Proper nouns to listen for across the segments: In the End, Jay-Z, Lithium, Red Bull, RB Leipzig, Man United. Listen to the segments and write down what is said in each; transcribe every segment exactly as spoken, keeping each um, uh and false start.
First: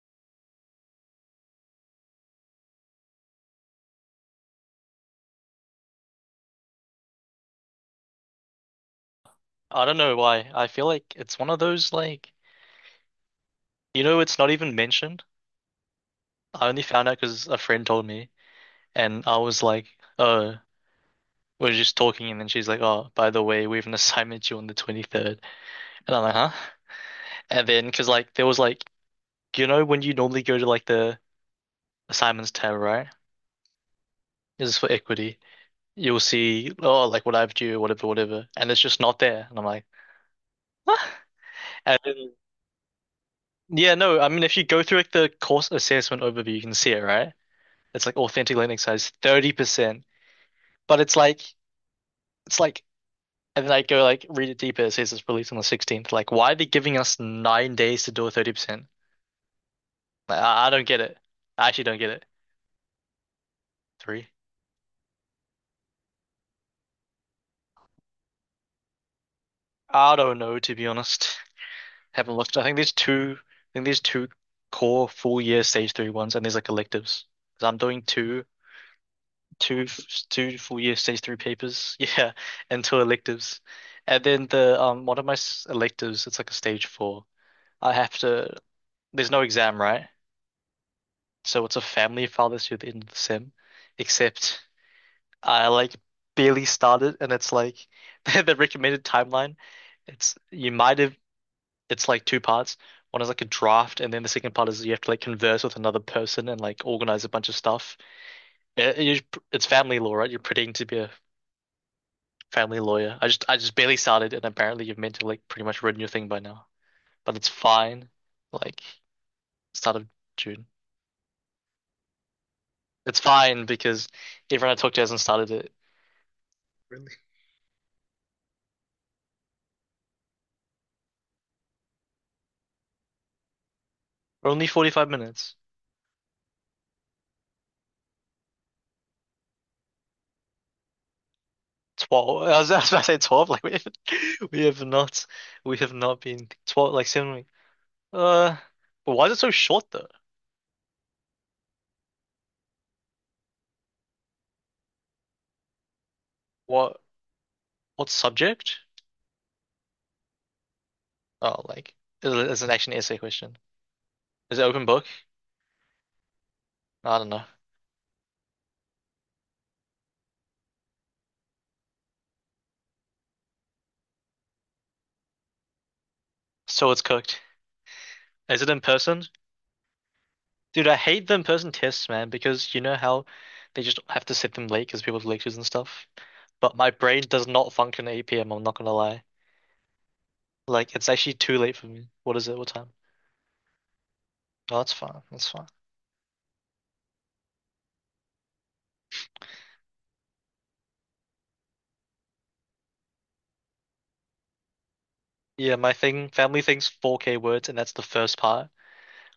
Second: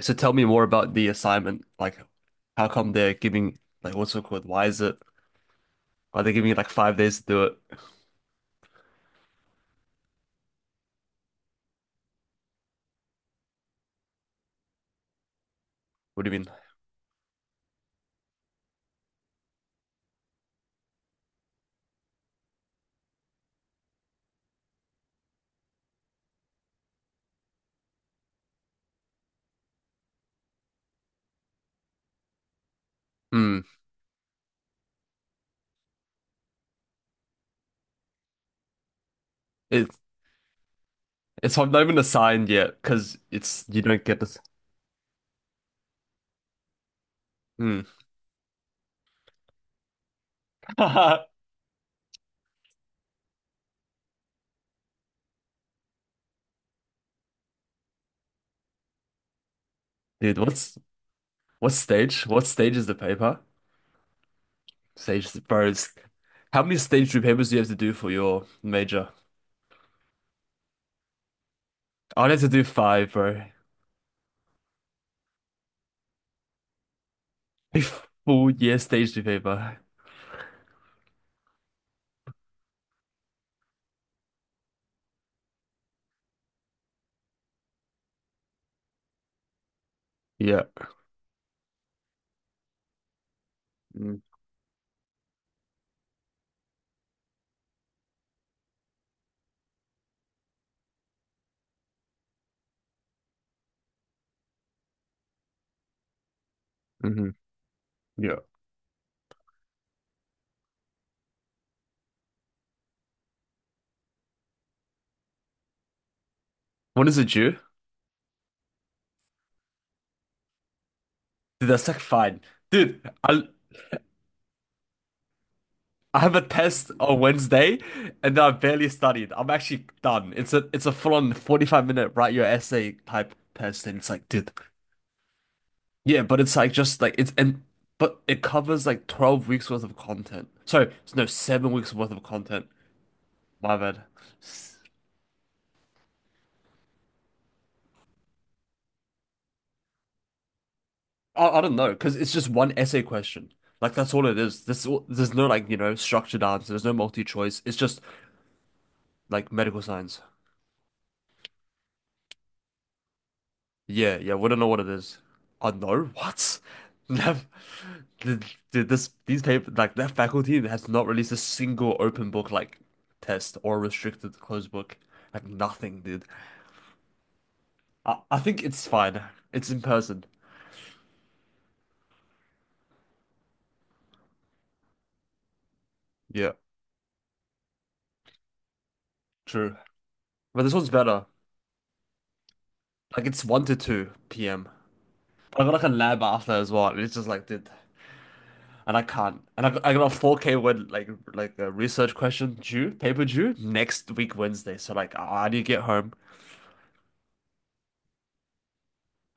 So tell me more about the assignment. Like, how come they're giving, like, what's it called? Why is it, are they giving you like five days to do it? I don't know why. I feel like it's one of those like you know it's not even mentioned. What do you mean? I only found out because a friend told me, and I was like, "Oh, we're just talking," and then she's like, "Oh, by the way, we have an assignment due on the twenty-third," and I'm like, "Huh?" And then because like there was like you know when you normally go to like the assignments tab, right? Hmm. This is for equity. You'll see oh like what I have due, whatever, whatever, and it's just not there, and I'm like, It's, what? it's not even And then, assigned yet because it's, you yeah, don't get no, I this. mean if you go through like the course assessment overview, you can see it, right? Hmm. It's like authentic Linux has thirty percent, but it's like it's like and then I go like read it deeper. It says it's released on the sixteenth. Like, why are they giving us nine days to do a thirty percent? Dude, Like, I, I what's, don't get it. I what actually don't get it. stage? What stage is the paper? Three. Stage, bro. it's- How many stage two papers do you have to do for your major? I don't know, to be honest. I'd Haven't have to looked. I do think there's five, two. bro. I think there's two core full year stage three ones, and there's like electives. Because 'Cause I'm A doing two, full year stage two paper. two, two full year stage three papers. Yeah, and two electives, and then the um one of my electives. It's like a stage four. I have to There's no exam, right? Yeah. So it's a family fathers who in the sim, except I like barely started, and it's like the recommended timeline. It's you might have it's like two parts. One is like a draft, and then the second part is you have to like converse with another person and like organize a Mm-hmm. bunch of stuff. Yeah. It- it- you- it's family law, right? You're pretending to be a family lawyer. I just I just barely started, and apparently you've meant to like pretty much written your thing by now, When is it but it's due? fine. Like start of June. Dude, that's like fine. Dude, It's I fine because everyone I talked to hasn't started it. I have a test Really? on Wednesday and I've barely studied. I'm actually done. It's a it's a full-on forty-five minute write your essay type test and it's like, dude. We're only forty-five minutes. Yeah, but it's like just like it's and but it covers like twelve weeks worth of content. Sorry, no, seven weeks worth of twelve. I content. was, I was about to say twelve. Like we My have, bad. we have not we have not been twelve like seven weeks. Uh but why is it so short though? I, I don't know, because it's just one essay question. Like that's all it is. This There's no like, you know, structured answer. There's no What multi choice. It's just what subject? like medical science. Oh, like is it is it actually an essay question? Yeah, yeah, we don't Is it know what open it book? is. I know what? I don't know. That, th- th- this these paper like that faculty has not released a single open book like test or restricted closed book. Like nothing, dude. So it's cooked. I, I Is think it in it's fine. person? It's in person. Dude, I hate the in-person tests, man, because you know how they just have to set them late because people have lectures and stuff. Yeah. But my brain does not function at eight p m, I'm not gonna lie. True. But this one's Like it's better. actually too late for me. What is it? What time? Like it's one to two p m. Oh, that's fine. That's I fine. got like a lab after as well. And it's just like, dude, and I can't. And I got, I got a four k word like like a research question due, paper due next week Wednesday. So like I I need to Yeah, get my home. thing, family thing's four K words, and that's the first part,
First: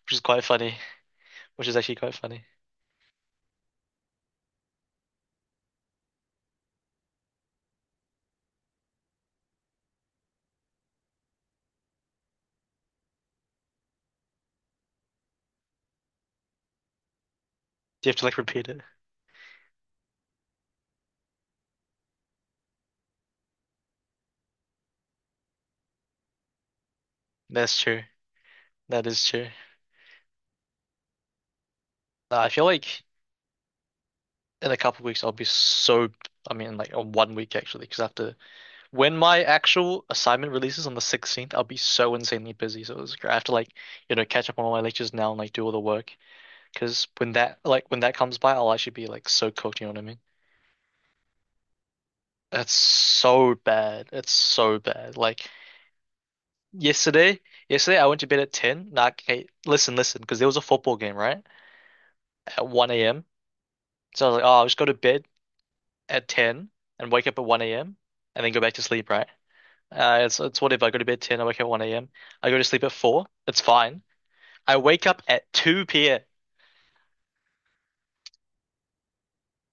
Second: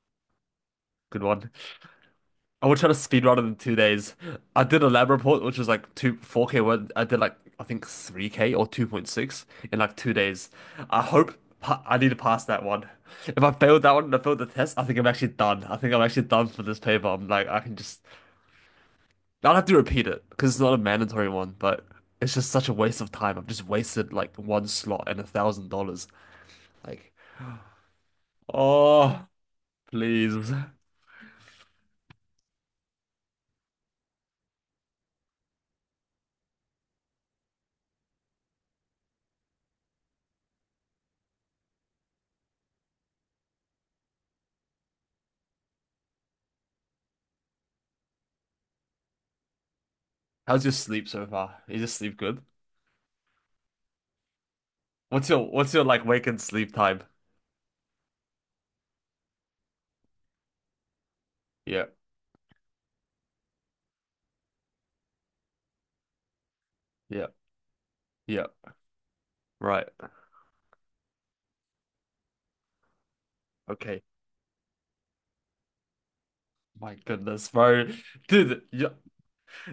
which is quite funny. Good one. Which is actually quite funny. I would try to speed run it in two days. I did a lab report, which was like two, four k one. I did like, I think three k or two point six in like two days. I hope pa I need to pass that one. If I failed that one and I failed the test, I think I'm actually done. I think I'm actually done for this paper. I'm like, I can just, Do you have to like repeat it? I'll have to repeat it because it's not a mandatory one, but it's just such a waste of time. I've just wasted like one slot and a thousand dollars. Like, That's true. That is oh, true. please. Nah, I feel like in a couple of weeks I'll be so. I mean, like on one week actually, because after when my actual assignment releases on the sixteenth, I'll be so insanely busy. So it's, I have to like, you know, catch up on all my lectures now and like do all the work. Because when that like when that comes by, I'll actually be like so cooked. You know what I mean? How's your sleep so far? You just sleep good? That's so bad. It's so bad. What's your, Like what's your like wake and sleep time? yesterday, yesterday I went to bed at ten. Nah, okay, listen, listen, because there was a football game, right? Yeah, At one a m. So I was like, oh, I'll just go to bed at ten and yeah, wake up at one a m and yeah. then go back to sleep, right? Right. Uh, it's, it's whatever. I go to bed at ten, I wake up at one a m. I go to sleep at four. It's Okay. fine. I wake up at two p m. My goodness, bro. Dude, yeah,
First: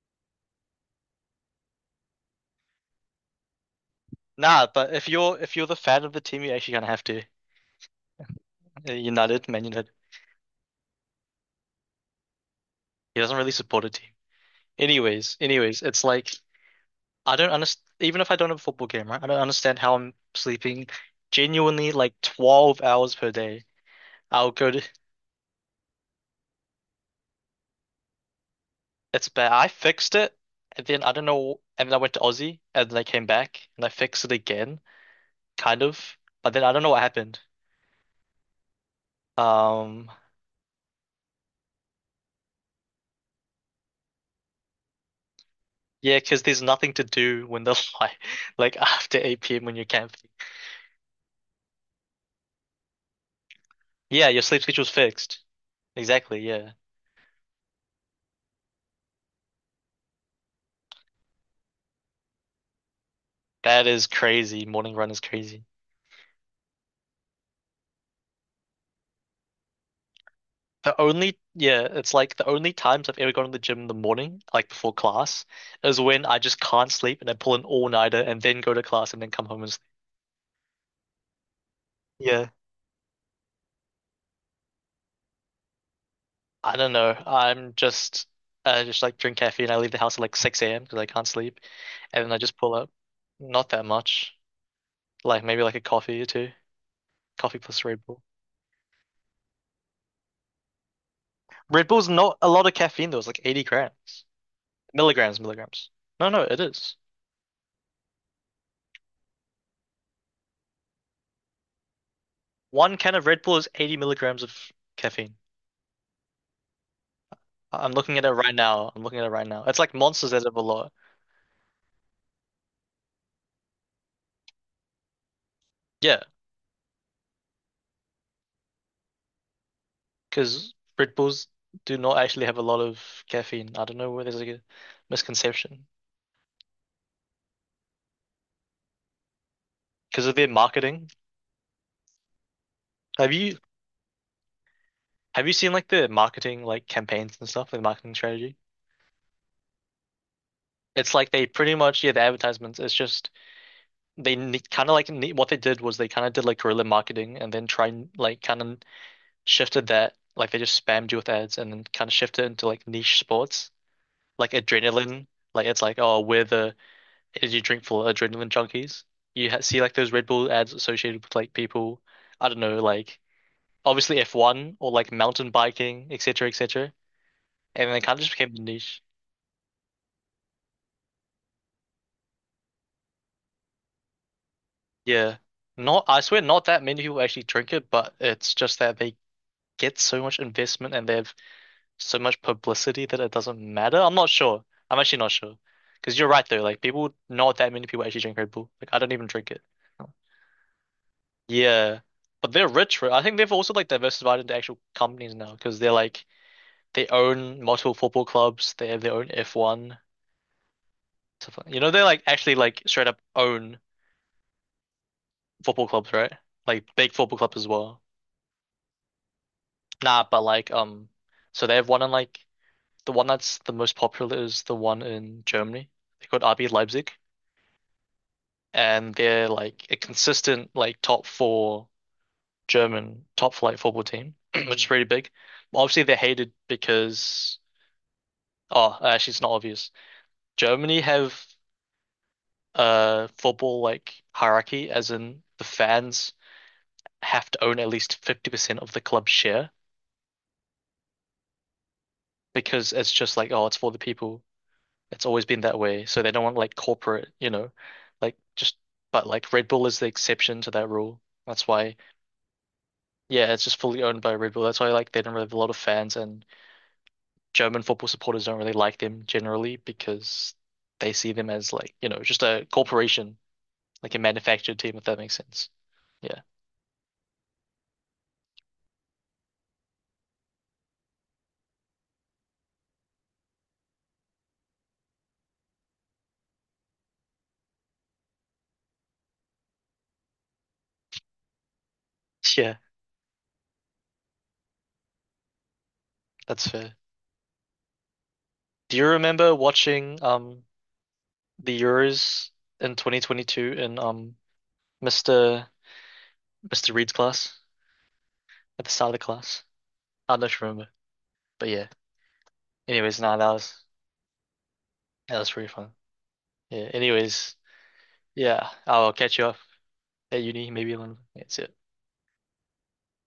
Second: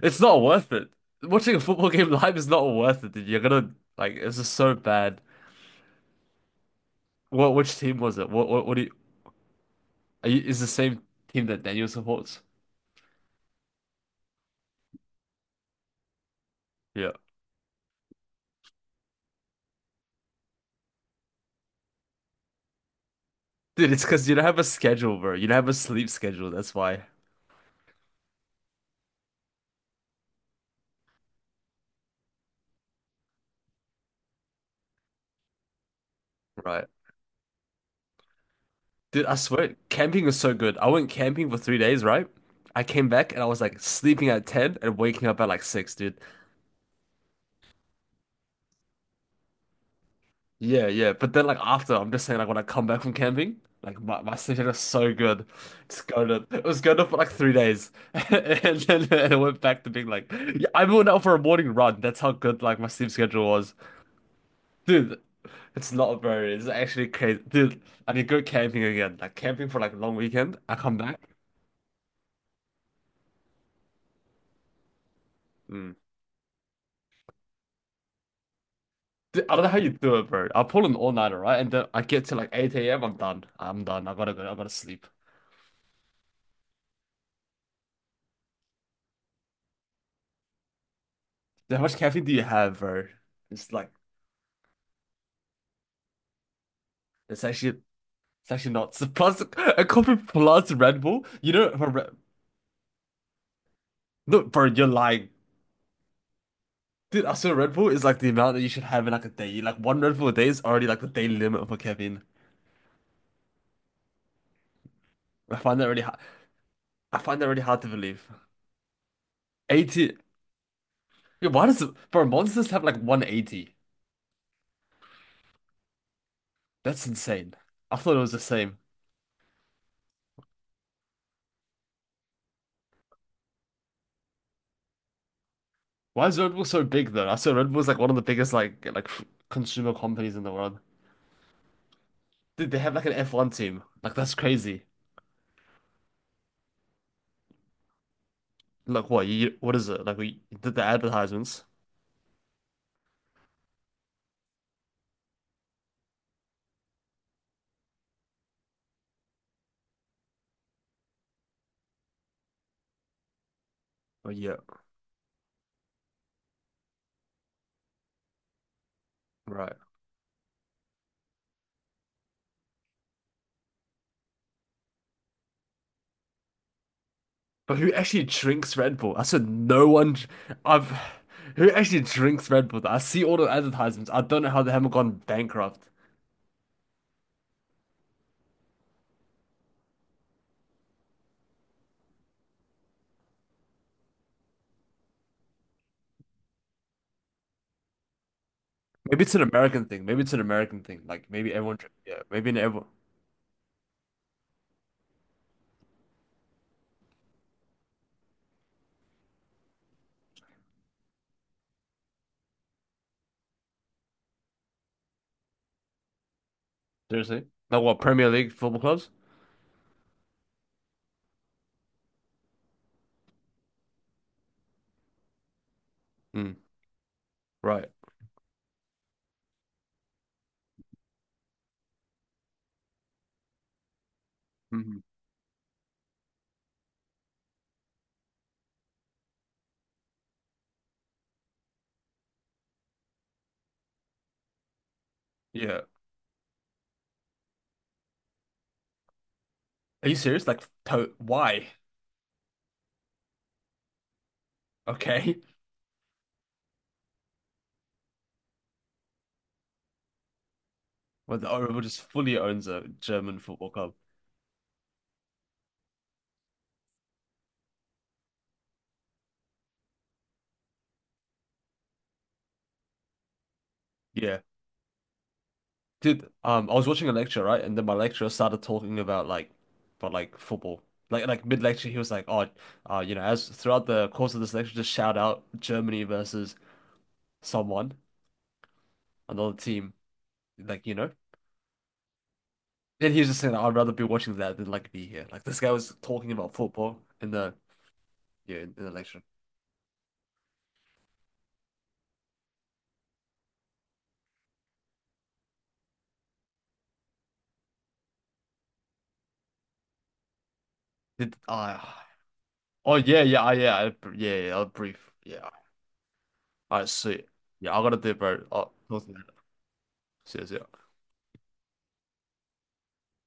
it's not worth it. Watching a football game live is not worth it, dude. You're gonna like it's just Nah, so but if bad. you're if you're the fan of the team, you're actually gonna have to. What which team was it? What what what do you, Uh, United, Man United. are you is the same team that Daniel supports? He doesn't really support a team. Anyways, anyways, it's like Yeah. I don't understand. Even if I don't have a football game, right? I don't understand how I'm sleeping genuinely like twelve hours per day. Dude, it's because you don't I'll have a go to, schedule, bro. You don't have a sleep schedule, that's why. it's bad. I fixed it, and then I don't know. And then I went to Aussie, and then I came back, and I fixed it again, kind of. But then I don't Right. know what happened. Dude, I swear, Um, camping is so good. I went camping for three days, right? I came back and I was like sleeping at ten and waking up at like six, yeah, dude. because there's nothing to do when the light, like after eight p m when you're camping. Yeah, yeah. But then like after, I'm just saying like when I come back from camping, like my, Yeah, my your sleep sleep schedule is schedule's so fixed. good. It's going Exactly. To it Yeah, was going to for like three days. And then it went back to being like yeah, I went out for a morning run. That's how good like my sleep schedule was. that is crazy. Morning run Dude, is crazy. it's not very it's actually crazy. Dude, I need to go camping again. Like camping for like a long weekend. I come The back. only, yeah, it's like the only times I've ever gone to the gym in the morning, like before class, Mm. is when I just can't sleep and I pull an all-nighter and then go to class and then Dude, come I don't home know and how sleep. you do it, bro. I pull an all-nighter, right? And then I get to like Yeah, eight a m. I'm done. I'm done. I gotta go. I gotta sleep. I don't know. I'm just, I just like drink caffeine. I leave the house at like six a m because I can't sleep. Dude, how much And caffeine then do I you just pull have, up. bro? Not It's that like much. Like maybe like a coffee or two. it's Coffee actually plus Red Bull. It's actually not. So plus a coffee plus Red Bull. You know, Red for Bull's Red... not a lot of caffeine though. It's like eighty grams. no, bro, you're lying. Milligrams, milligrams. No, no, it is. Dude, I swear Red Bull is like the amount that you should have in like a day. Like one Red Bull a day is already like the daily limit for caffeine. One can of Red Bull is eighty milligrams of caffeine. I find that really hard. I find that really hard to I'm looking at believe. it right now. I'm looking at it right now. It's like eighty. Monsters that have a lot. Yeah, why does it... bro Monsters have like one eighty? Yeah, That's insane. I thought it was the same. because Red Bulls do not actually have a lot of caffeine. I don't know where there's like a misconception Why is Red Bull so big though? I saw Red Bull is like one of the biggest like like f- consumer because companies of in their the world. marketing. Dude, they have like an Have F one you team. Like that's crazy. have you seen like the marketing like campaigns and stuff, the marketing strategy? Like what? You, what is it? Like we did the It's like they advertisements. pretty much yeah the advertisements. It's just they kind of like ne what they did was they kind of did like guerrilla marketing and then try and like kind of shifted that like they just spammed you with ads and then kind of shifted into like niche sports Oh, like yeah. adrenaline. Like it's like oh we're the Did you drink for adrenaline junkies? You ha Right. See like those Red Bull ads associated with like people, I don't know, like obviously F one or like mountain biking, et cetera, et cetera. But And who then it kind of actually just became the drinks Red niche. Bull? I said no one. I I've Who actually drinks Red Bull? I see all the advertisements. I don't know how they haven't gone Yeah. bankrupt. Not, I swear, not that many people actually drink it, but it's just that they get so much investment and they have so much publicity that it doesn't matter. I'm not sure. I'm actually not sure. Because you're right though, like people, not that many people actually drink Red Bull. Like I don't Maybe even it's an drink it. American thing. Maybe it's an American thing. Like maybe everyone. Drink- Yeah, Yeah. Maybe but in they're everyone. rich, right? I think they've also like diversified into actual companies now because they're like they own multiple football clubs. They have their own F one stuff like- you know, they like actually like straight up own football clubs, right? Like big football Seriously? clubs as Like what? well. Premier League football clubs? Nah, but like um, so they have one in like the one that's the most popular is the one in Germany. They're called Mm. R B Leipzig, Right. and they're like a consistent like top four German top flight football team, which is Hmm. pretty big. Obviously, they're hated because. Oh, uh, actually, it's not obvious. Germany have a football like hierarchy, as in the Yeah. fans have to own at least fifty percent of the club share Are you serious? Like to why? because it's just like, oh, it's for the people. It's Okay. always been that way. So they don't want like corporate, you know, like just, but like Red Bull is the exception to that rule. Well, the That's Oreo why, just fully owns a German yeah, it's football just club. fully owned by Red Bull. That's why like they don't really have a lot of fans and German football supporters don't really like them generally because they see them as like, you know, just a corporation like a Yeah. manufactured team, if that makes sense. Dude, Yeah. um, I was watching a lecture, right? And then my lecturer started talking about like, about like football. Like, like mid lecture, he was like, "Oh, uh, you know, as throughout the course of this lecture, just shout out Germany versus someone, another team, like you know." Yeah, Then he was just saying, "I'd rather be watching that than like be here." Like this guy was talking about that's fair. football in the yeah in, in the Do you lecture. remember watching um the Euros in twenty twenty-two in um Mister Mister Reed's class at the start of the class? I don't know if you remember, Did but yeah. I? Oh Anyways, yeah nah, yeah that I- yeah I, was yeah yeah I'll brief that yeah was pretty fun. I Yeah. see Anyways, yeah I gotta do it, bro. yeah, Oh, talk to I'll you. catch you up See at ya, see uni ya. maybe one. Yeah, see ya.